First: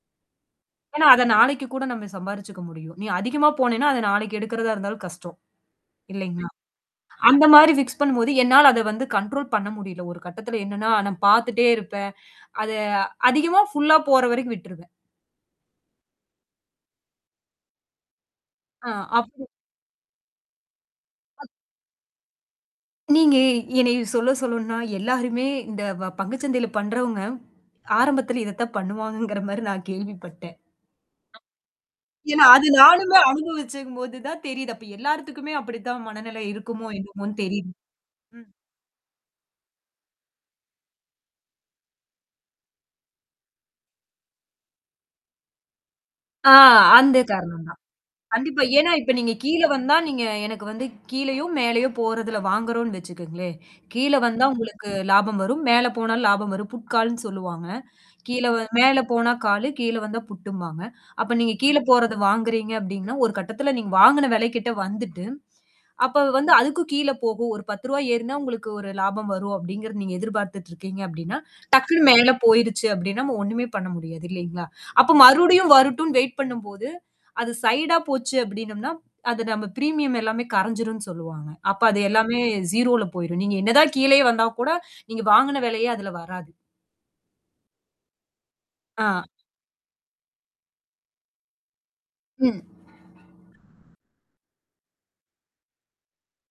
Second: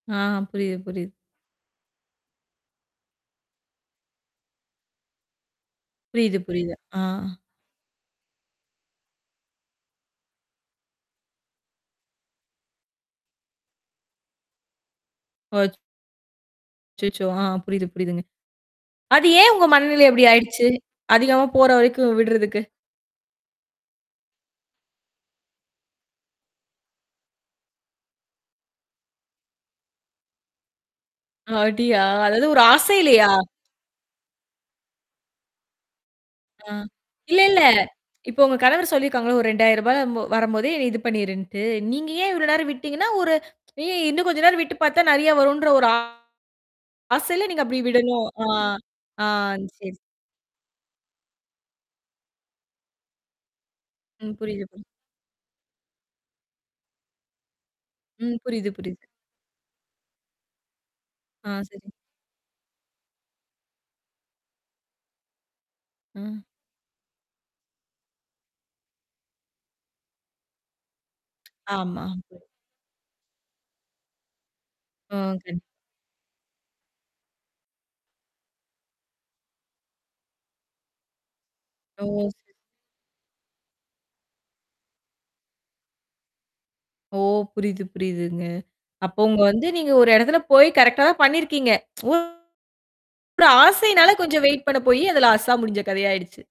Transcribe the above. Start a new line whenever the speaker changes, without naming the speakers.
ஆ, புரியுது,
ஏனா
புரியுது.
அத நாளைக்கு கூட நம்ம சம்பாரிச்சுக்க முடியும். நீ அதிகமா போனினா அத நாளைக்கு எடுக்கிறதா இருந்தாலும் கஷ்டம்.
புரியுது,
இல்லைங்களா?
புரியுது. ஆ.
அந்த மாரி ஃபிக்ஸ் பண்ணும்போது, என்னால அதை வந்து கண்ட்ரோல் பண்ண முடில. ஒரு கட்டத்தில என்னன்னா, நான் பாத்துட்டே இருப்பேன். அதை அதிகமா ஃபுல்லா போற வரைக்கும் விட்ருவேன்.
போச்சு. அச்சச்சோ! ஆ புரியுது, புரியுதுங்க.
ஆ
அது
அப்போ
ஏன் உங்க மனநிலை இப்படி ஆயுடுச்சு. அதிகமா போற வரைக்கும் விடறதுக்கு.
நீங்க என்னைய சொல்ல சொல்லனும்னா எல்லாருமே இந்த வ பங்கு சந்தையில் பண்றவங்க, ஆரம்பத்தில இதை தான் பண்ணுவாகங்கிற மாரி நான் கேள்விப்பட்டேன்.
அப்டியா?
ஏனா
அதாவது ஒரு
அது நானுமே
ஆசையிலையா?
அனுபவிச்சங்போது தான் தெரியுது. அப்ப எல்லாருதுக்குமே அப்படித்தான் மனநிலை
ஆ.
இருக்குமோ என்னமோனு
இல்ல இல்ல
தெரியுது.
இப்ப
ம்.
உங்க கணவர் சொல்லிருக்காங்கில ஒரு ரூ. 2,000ல வரம்போதே நீ இது பண்ணீருன்ட்டு. நீங்க ஏன் இவ்வளவு நேரம் விட்டீங்கனா, ஒரு ஏய் இன்னும் கொஞ்சம் நேரம் விட்டு பாத்தா நெறைய வருன்ற ஒரு ஆ
ஆ அந்த
ஆசையில நீங்க
காரணம் தான்.
அப்படி விடனும். ஆ.
கண்டிப்பா. ஏனா இப்ப
ஆ,
நீங்க கீழ வந்தா,
சரி.
நீங்க எனக்கு வந்து கீழயோ மேலேயோ போறதில வாங்குறோம்னு வச்சுக்கங்களேன். கீழ
ம்.
வந்தா
புரியுது, புரியுது.
உங்களுக்கு லாபம் வரும் மேலே போனாலும் லாபம் வரும். புட்காலுன்னு சொல்லுவாங்க.
ம்.
கீழவ
புரியுது,
மேலே
புரியுது.
போனா காலு, கீழ வந்தா புட்டும்பாங்க அப்ப
ஆ
நீங்க கீழ
சரி.
போறத வாங்குறீங்க அப்டின்னா ஒரு கட்டத்தில நீங்க வாங்கின விலைக்கிட்ட வந்துட்டு, அப்ப
அ.
வந்து அதுக்கு கீழ போகும். ஒரு ரூ. 10 ஏறினா உங்களுக்கு ஒரு லாபம் வரும் அப்டிங்கிறத நீங்க எதிர்பாத்துட்டு இருக்கீங்க அப்டின்னா, டக்குனு
ஆமா.
மேலே போயுருச்சு அப்டின்னா நாம ஒண்ணுமே பண்ண முடியாது இல்லீங்களா? அப்போ
ஆ கண்டிப்
மறுடியும் வரட்டும்னு வெயிட் பண்ணும் போது அது சைடா போச்சு அப்டினம்னா, அது நம்ம பிரீமியம் எல்லாமே கரஞ்சுரும்னு சொல்லுவாங்க. அப்ப அது
ஓ.
எல்லாமே ௦ போயுரும். நீங்க என்ன தான் கீழயே வந்தாலும் கூட, நீங்க வாங்கின விலையே அதில வராது.
ஓ! புரிது புரியுதுங்க. அப்போ
ஆ.
உங்க வந்து நீங்க ஒரு இடத்தில போய் கரெக்ட்டா தான் பண்ணீருக்கீங்க. ஒரு
ம்.
ஆசையினால கொஞ்சம் வெயிட் பண்ண போய், அது லாஸ்ஸா முடுஞ்ச கதையாயிடுச்சு.